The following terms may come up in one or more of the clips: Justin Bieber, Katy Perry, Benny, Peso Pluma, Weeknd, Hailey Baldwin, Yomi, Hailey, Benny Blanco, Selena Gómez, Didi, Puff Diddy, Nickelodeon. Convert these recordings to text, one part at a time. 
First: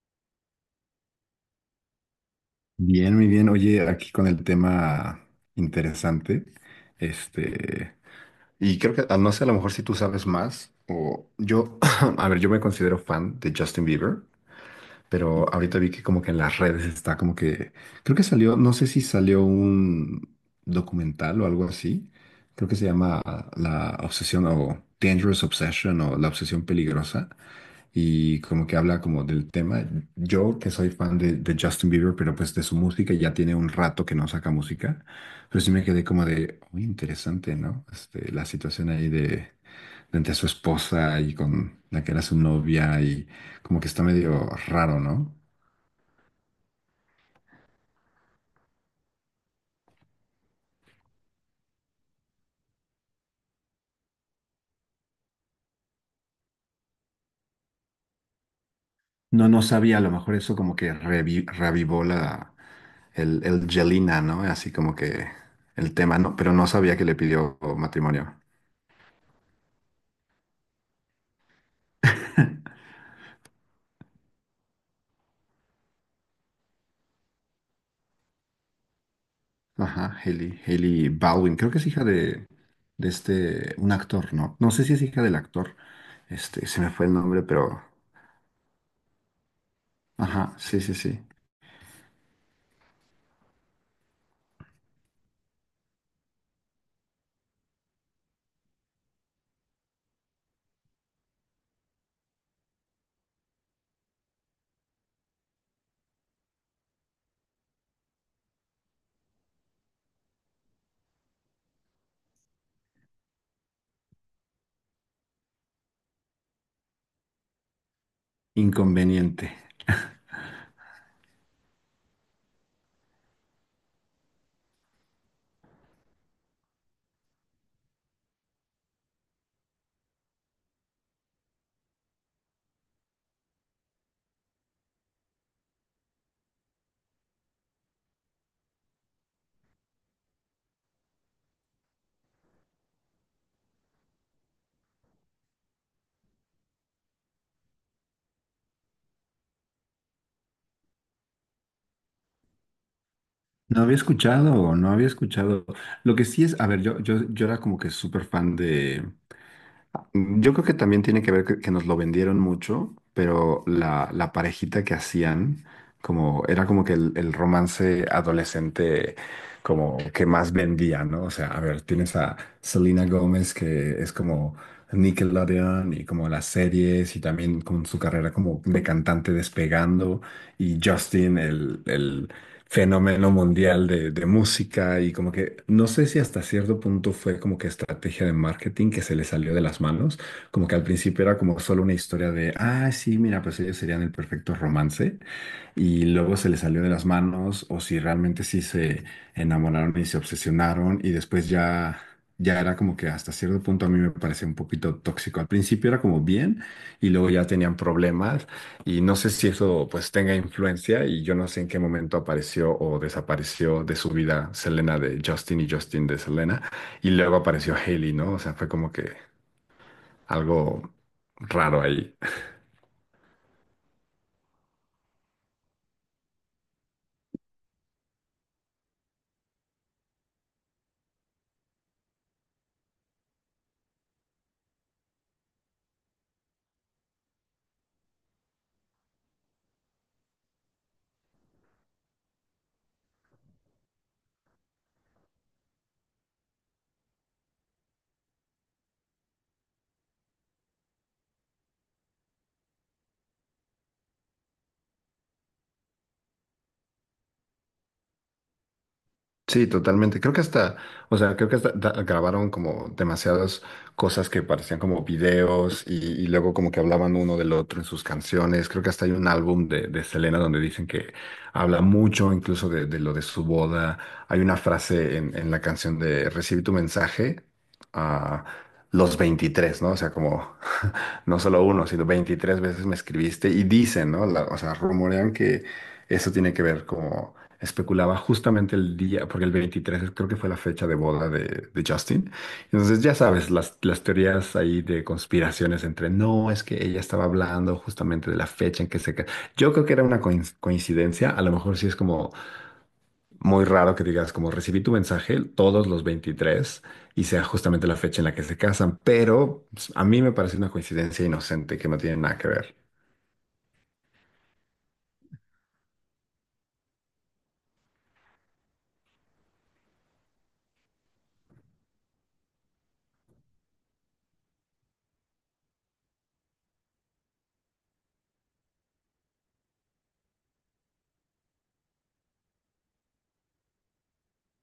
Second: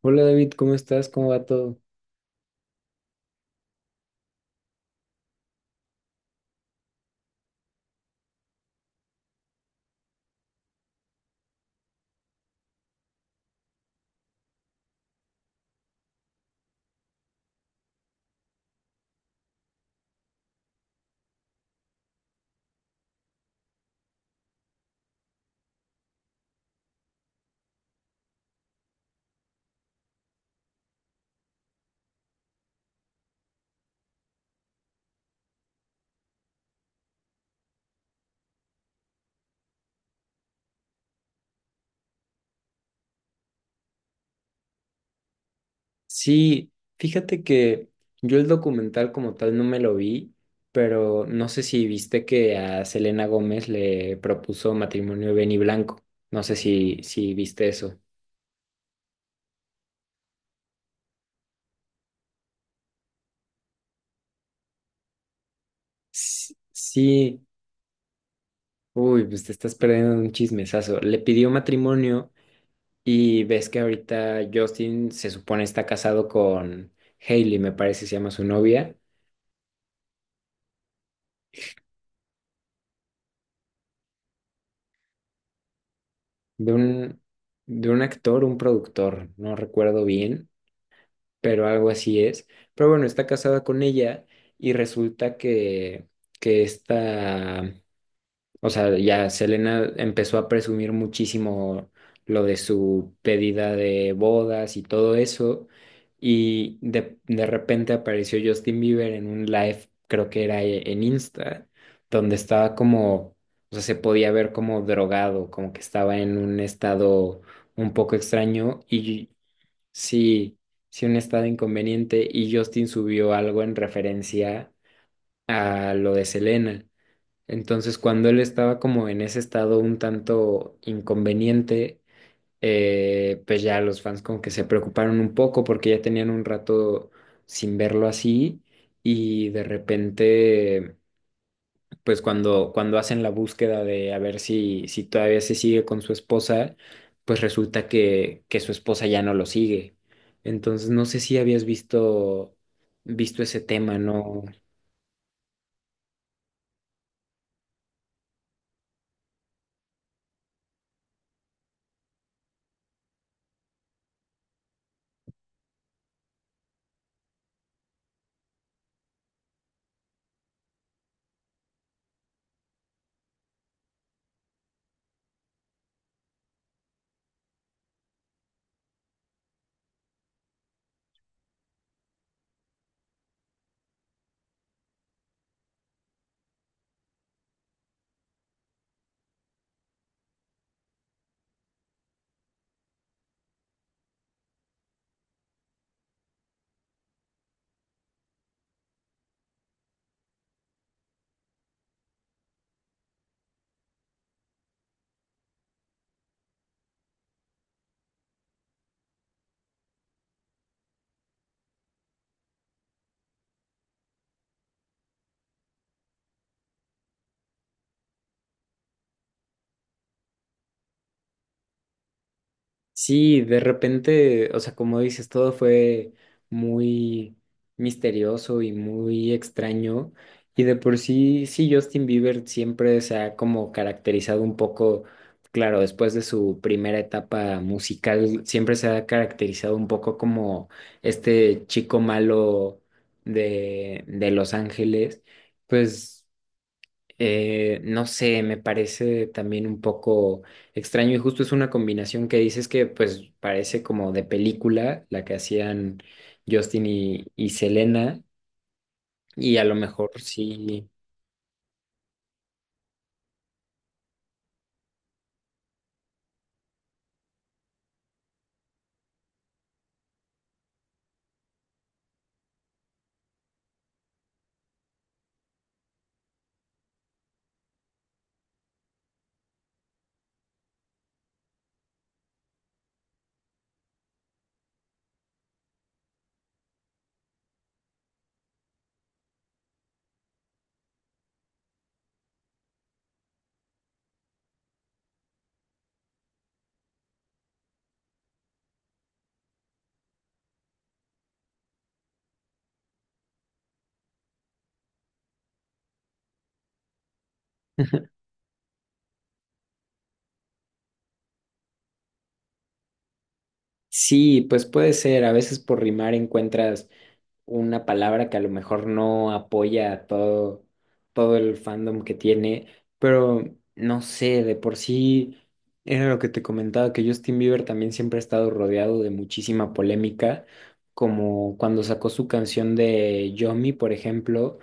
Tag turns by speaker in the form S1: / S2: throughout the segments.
S1: Hola David, ¿cómo estás? ¿Cómo va todo?
S2: Bien, muy bien. Oye, aquí con el tema interesante, este, y creo que, no sé, a lo mejor si tú sabes más, o yo, a ver, yo me considero fan de Justin Bieber, pero ahorita vi que como que en las redes está como que, creo que salió, no sé si salió un documental o algo así, creo que se llama La Obsesión o Dangerous Obsession o La Obsesión Peligrosa y como que habla como del tema. Yo que soy fan de Justin Bieber, pero pues de su música, ya tiene un rato que no saca música, pero sí me quedé como de, muy interesante, ¿no? La situación ahí de entre su esposa y con la que era su novia y como que está medio raro, ¿no?
S1: Sí, fíjate que yo el documental como tal no me lo vi, pero no sé si viste que a Selena Gómez le propuso matrimonio Benny Blanco. No sé si viste eso.
S2: No, no sabía, a lo mejor eso como que revivó la, el Jelena, ¿no? Así como que el tema, ¿no? Pero
S1: S-
S2: no sabía que le
S1: Sí,
S2: pidió matrimonio.
S1: uy, pues te estás perdiendo de un chismesazo. Le pidió matrimonio y ves que ahorita Justin se supone está casado con Hailey, me parece se llama su novia,
S2: Ajá, Hailey, Hailey Baldwin, creo que es hija de un actor, ¿no? No sé si es hija del actor,
S1: de
S2: se me fue el
S1: un,
S2: nombre, pero,
S1: de un actor, un productor, no recuerdo bien
S2: ajá, sí, sí, sí,
S1: pero algo así es. Pero bueno, está casada con ella y resulta que, o sea, ya Selena empezó a presumir muchísimo lo de su pedida de bodas y todo eso. Y de repente apareció Justin Bieber en un live, creo que era en Insta, donde estaba como, o sea, se podía ver como drogado, como que estaba en un estado un poco extraño. Y
S2: inconveniente.
S1: sí, sí, un estado inconveniente, y Justin subió algo en referencia a lo de Selena. Entonces, cuando él estaba como en ese estado un tanto inconveniente, pues ya los fans como que se preocuparon un poco porque ya tenían un rato sin verlo así, y de repente, pues cuando hacen la búsqueda de a ver si todavía se sigue con su esposa, pues resulta que su esposa ya no lo sigue. Entonces, no sé si habías visto, visto ese
S2: No había
S1: tema, ¿no?
S2: escuchado, no había escuchado. Lo que sí es, a ver, yo era como que súper fan de, yo creo que también tiene que ver que nos lo vendieron mucho, pero la parejita que hacían, como era como que el romance adolescente como que más vendía, ¿no? O sea, a ver, tienes a Selena Gómez que es como Nickelodeon y como las series y también con su carrera como de cantante despegando y Justin, el fenómeno mundial de música y como que no sé si hasta cierto punto fue como que estrategia de marketing que se le salió de las manos, como que al principio era como solo una historia de, ah, sí, mira, pues ellos serían el perfecto romance y luego se les salió de las manos o si realmente sí se enamoraron y se obsesionaron y después ya ya era como que hasta cierto punto a mí me parecía un poquito tóxico. Al principio era como bien y luego ya tenían problemas y no sé si eso pues tenga influencia y yo no sé en qué momento apareció o desapareció de su vida Selena de Justin y Justin de Selena y luego apareció Hailey, ¿no? O sea, fue como que algo raro ahí.
S1: Sí, de repente, o sea, como dices, todo fue muy misterioso y muy extraño. Y de por sí, sí, Justin Bieber siempre se ha como caracterizado un poco, claro, después de su primera etapa musical, siempre se ha caracterizado un poco como este chico malo de Los Ángeles. Pues no sé, me parece también un poco extraño, y justo es una combinación que dices que pues parece como de película, la que hacían Justin y Selena, y a
S2: Sí,
S1: lo mejor
S2: totalmente. Creo que hasta,
S1: sí,
S2: o sea, creo que hasta grabaron como demasiadas cosas que parecían como videos y luego como que hablaban uno del otro en sus canciones. Creo que hasta hay un álbum de Selena donde dicen que habla mucho incluso de lo de su boda. Hay una frase en la canción de Recibí tu mensaje a los 23, ¿no? O sea, como no solo uno, sino 23 veces me escribiste y dicen, ¿no? O sea, rumorean que eso tiene que ver como especulaba justamente el día, porque el 23 creo que fue la fecha de boda de Justin. Entonces, ya sabes, las teorías ahí de conspiraciones entre, no, es que ella estaba hablando justamente de la fecha en que se... ca-". Yo creo que era una coincidencia, a lo mejor sí es como muy raro que digas, como recibí tu mensaje todos los 23 y sea justamente la fecha en la que se casan, pero pues, a mí me parece una coincidencia inocente que no tiene nada que ver.
S1: sí, pues puede ser, a veces por rimar encuentras una palabra que a lo mejor no apoya a todo, todo el fandom que tiene, pero no sé, de por sí era lo que te comentaba, que Justin Bieber también siempre ha estado rodeado de muchísima polémica, como cuando sacó su canción de Yomi, por ejemplo,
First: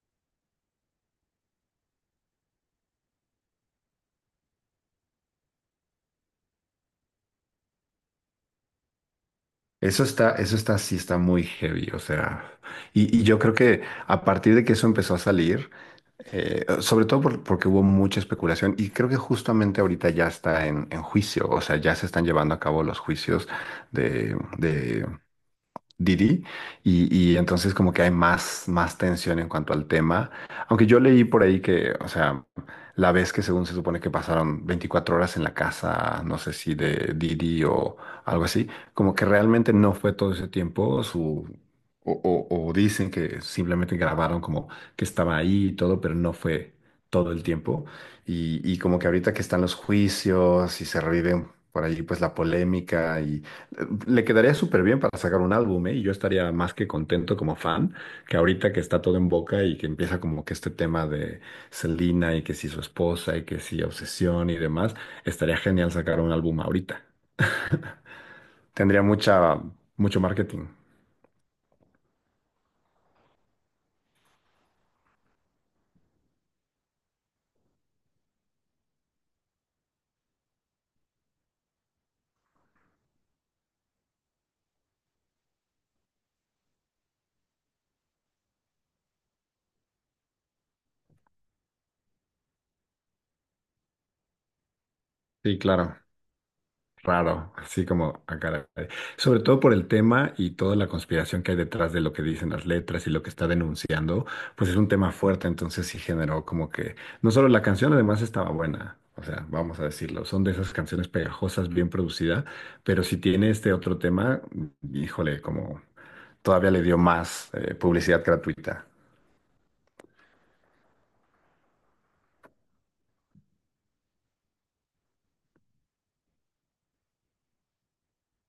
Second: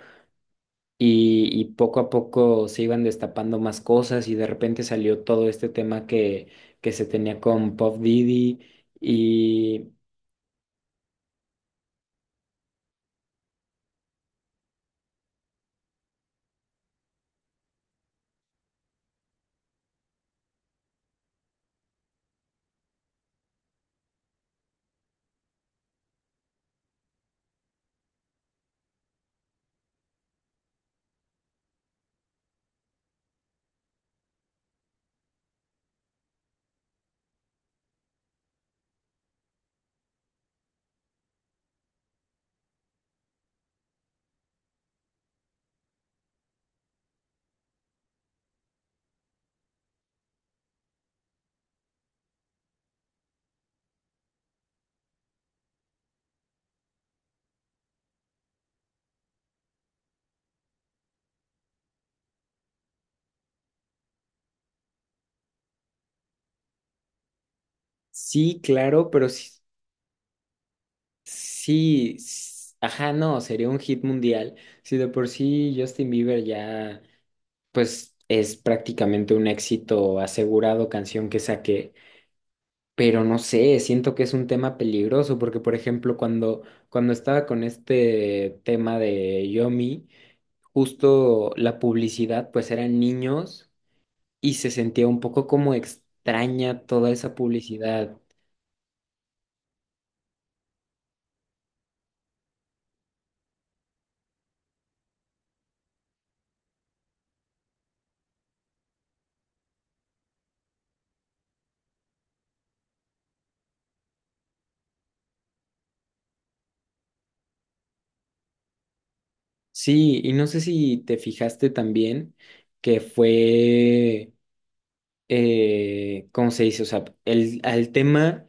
S1: y poco a poco se iban destapando más cosas y de repente salió todo este tema que se tenía con Puff Diddy y...
S2: Eso está, sí está muy heavy, o sea, y yo creo que a partir de que eso empezó a salir, sobre todo porque hubo mucha especulación, y creo que justamente ahorita ya está en juicio, o sea, ya se están llevando a cabo los juicios de Didi y entonces como que hay más tensión en cuanto al tema. Aunque yo leí por ahí que, o sea, la vez que según se supone que pasaron 24 horas en la casa, no sé si de Didi o algo así, como que realmente no fue todo ese tiempo su... O dicen que simplemente grabaron como que estaba ahí y todo, pero no fue todo el tiempo. Y como que ahorita que están los juicios y se revive por ahí pues la polémica le quedaría súper bien para sacar un álbum, ¿eh? Y yo estaría más que contento como fan, que ahorita que está todo en boca y que empieza como que este tema de Selena y que si su esposa y que si obsesión y demás, estaría genial sacar un álbum ahorita.
S1: Sí,
S2: Tendría
S1: claro, pero sí,
S2: mucha, mucho marketing.
S1: sí, ajá, no, sería un hit mundial. Si de por sí Justin Bieber ya, pues es prácticamente un éxito asegurado canción que saqué, pero no sé, siento que es un tema peligroso porque, por ejemplo, cuando estaba con este tema de Yomi, justo la publicidad, pues eran niños y se sentía un poco
S2: Sí,
S1: como
S2: claro.
S1: extraña toda esa
S2: Raro, así
S1: publicidad.
S2: como a caray. Sobre todo por el tema y toda la conspiración que hay detrás de lo que dicen las letras y lo que está denunciando, pues es un tema fuerte, entonces sí generó como que no solo la canción, además estaba buena, o sea, vamos a decirlo, son de esas canciones pegajosas, bien producida, pero si tiene este otro tema, híjole, como todavía le dio más publicidad gratuita,
S1: Sí, y no sé si te fijaste también que fue, ¿cómo se dice? O sea, el, al tema,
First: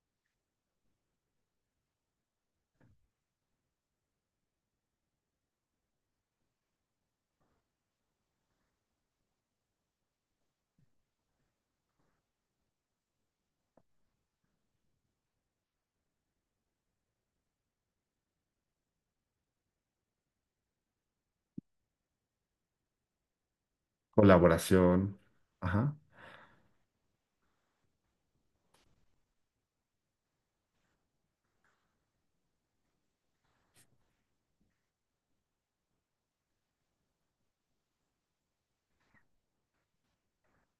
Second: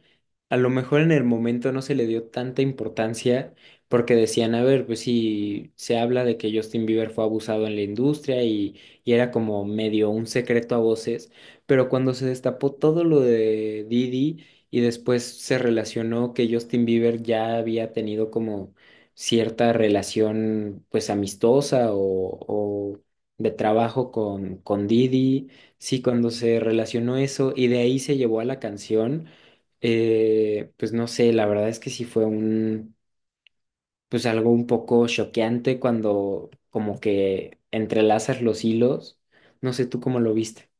S1: a lo mejor en el momento no se le dio tanta importancia porque decían, a ver, pues si se habla de que Justin Bieber fue abusado en la industria y era como medio un secreto a voces, pero cuando se destapó todo lo de Didi y después se relacionó que Justin Bieber ya había tenido como cierta relación pues amistosa o de trabajo con
S2: colaboración,
S1: Didi.
S2: ajá.
S1: Sí, cuando se relacionó eso y de ahí se llevó a la canción, pues no sé, la verdad es que sí fue un, pues algo un poco choqueante cuando como que entrelazas los hilos, no sé tú cómo lo viste.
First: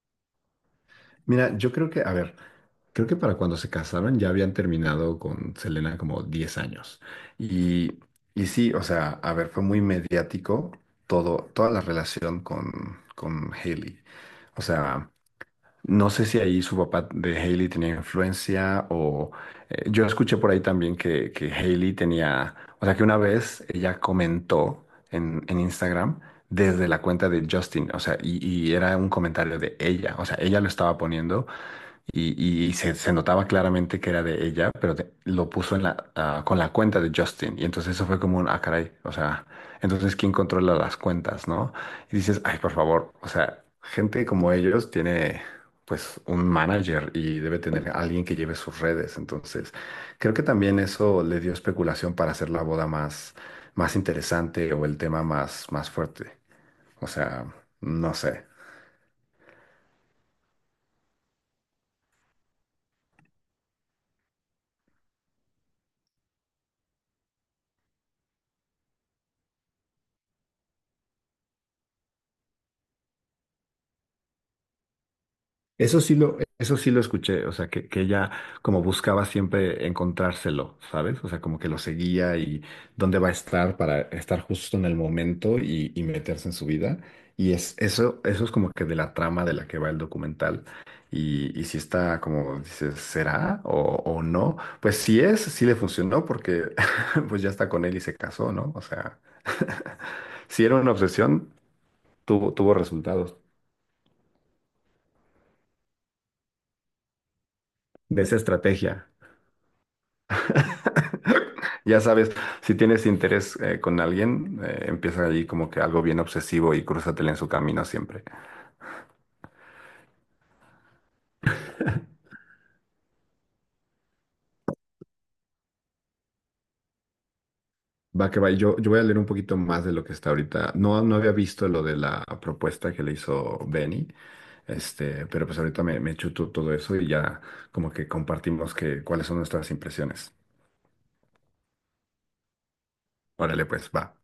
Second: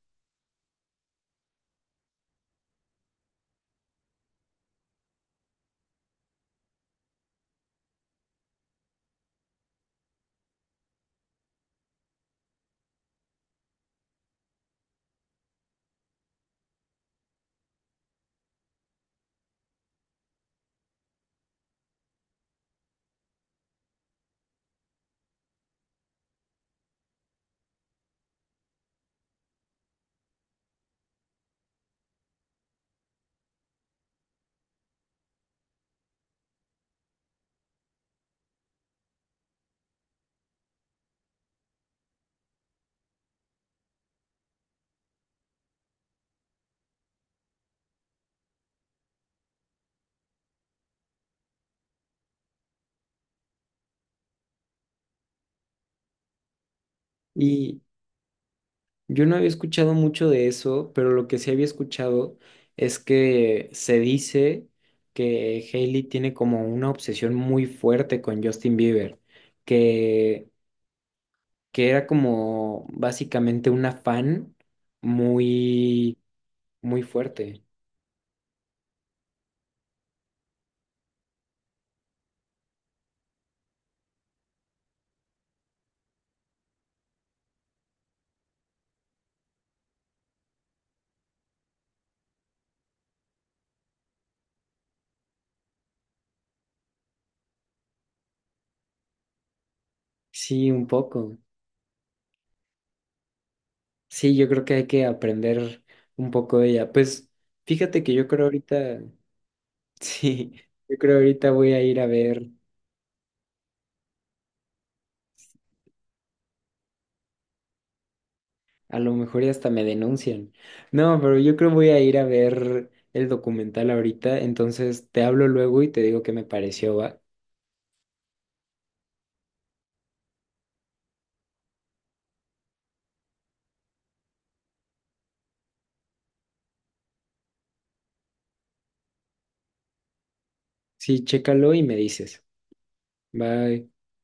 S2: Mira, yo creo que, a ver. Creo que para cuando se casaron ya habían terminado con Selena como 10 años. Y, y sí, o sea, a ver, fue muy mediático todo, toda la relación con Hailey. O sea, no sé si ahí su papá de Hailey tenía influencia o yo escuché por ahí también que Hailey tenía, o sea, que una vez ella comentó en Instagram desde la cuenta de Justin, o sea, y era un comentario de ella, o sea, ella lo estaba poniendo y se notaba claramente que era de ella, pero lo puso en la, ah, con la cuenta de Justin. Y entonces eso fue como un, ah, caray, o sea, entonces ¿quién controla las cuentas, no? Y dices, ay, por favor, o sea, gente como ellos tiene pues un manager y debe tener a alguien que lleve sus redes. Entonces, creo que también eso le dio especulación para hacer la boda más, más interesante o el tema más, más fuerte. O sea,
S1: Y
S2: no sé.
S1: yo no había escuchado mucho de eso, pero lo que sí había escuchado es que se dice que Hailey tiene como una obsesión muy fuerte con Justin Bieber, que que era como básicamente un afán
S2: Eso sí
S1: muy,
S2: lo, eso sí lo
S1: muy
S2: escuché, o
S1: fuerte.
S2: sea, que ella como buscaba siempre encontrárselo, ¿sabes? O sea, como que lo seguía y dónde va a estar para estar justo en el momento y meterse en su vida. Y eso es como que de la trama de la que va el documental. Y si está como dices, ¿será o no? Pues si es, sí le funcionó porque pues ya está con él y se casó, ¿no? O sea, si
S1: Sí,
S2: era
S1: un
S2: una
S1: poco.
S2: obsesión, tuvo resultados
S1: Sí, yo creo que hay que aprender un poco de ella. Pues fíjate que
S2: de
S1: yo
S2: esa
S1: creo ahorita,
S2: estrategia.
S1: sí, yo creo ahorita voy a ir
S2: Ya
S1: a
S2: sabes,
S1: ver,
S2: si tienes interés con alguien, empieza allí como que algo bien obsesivo y crúzatele en su camino siempre.
S1: a lo mejor ya hasta me denuncian. No, pero yo creo voy a ir a ver el documental ahorita, entonces te hablo luego y te digo qué me pareció, va.
S2: Va que va, y yo voy a leer un poquito más de lo que está ahorita. No, no había visto lo de la propuesta que le hizo Benny, pero pues ahorita me chuto todo eso y ya como que compartimos cuáles son nuestras impresiones.
S1: Sí, chécalo y me dices.
S2: Órale,
S1: Bye.
S2: pues, va.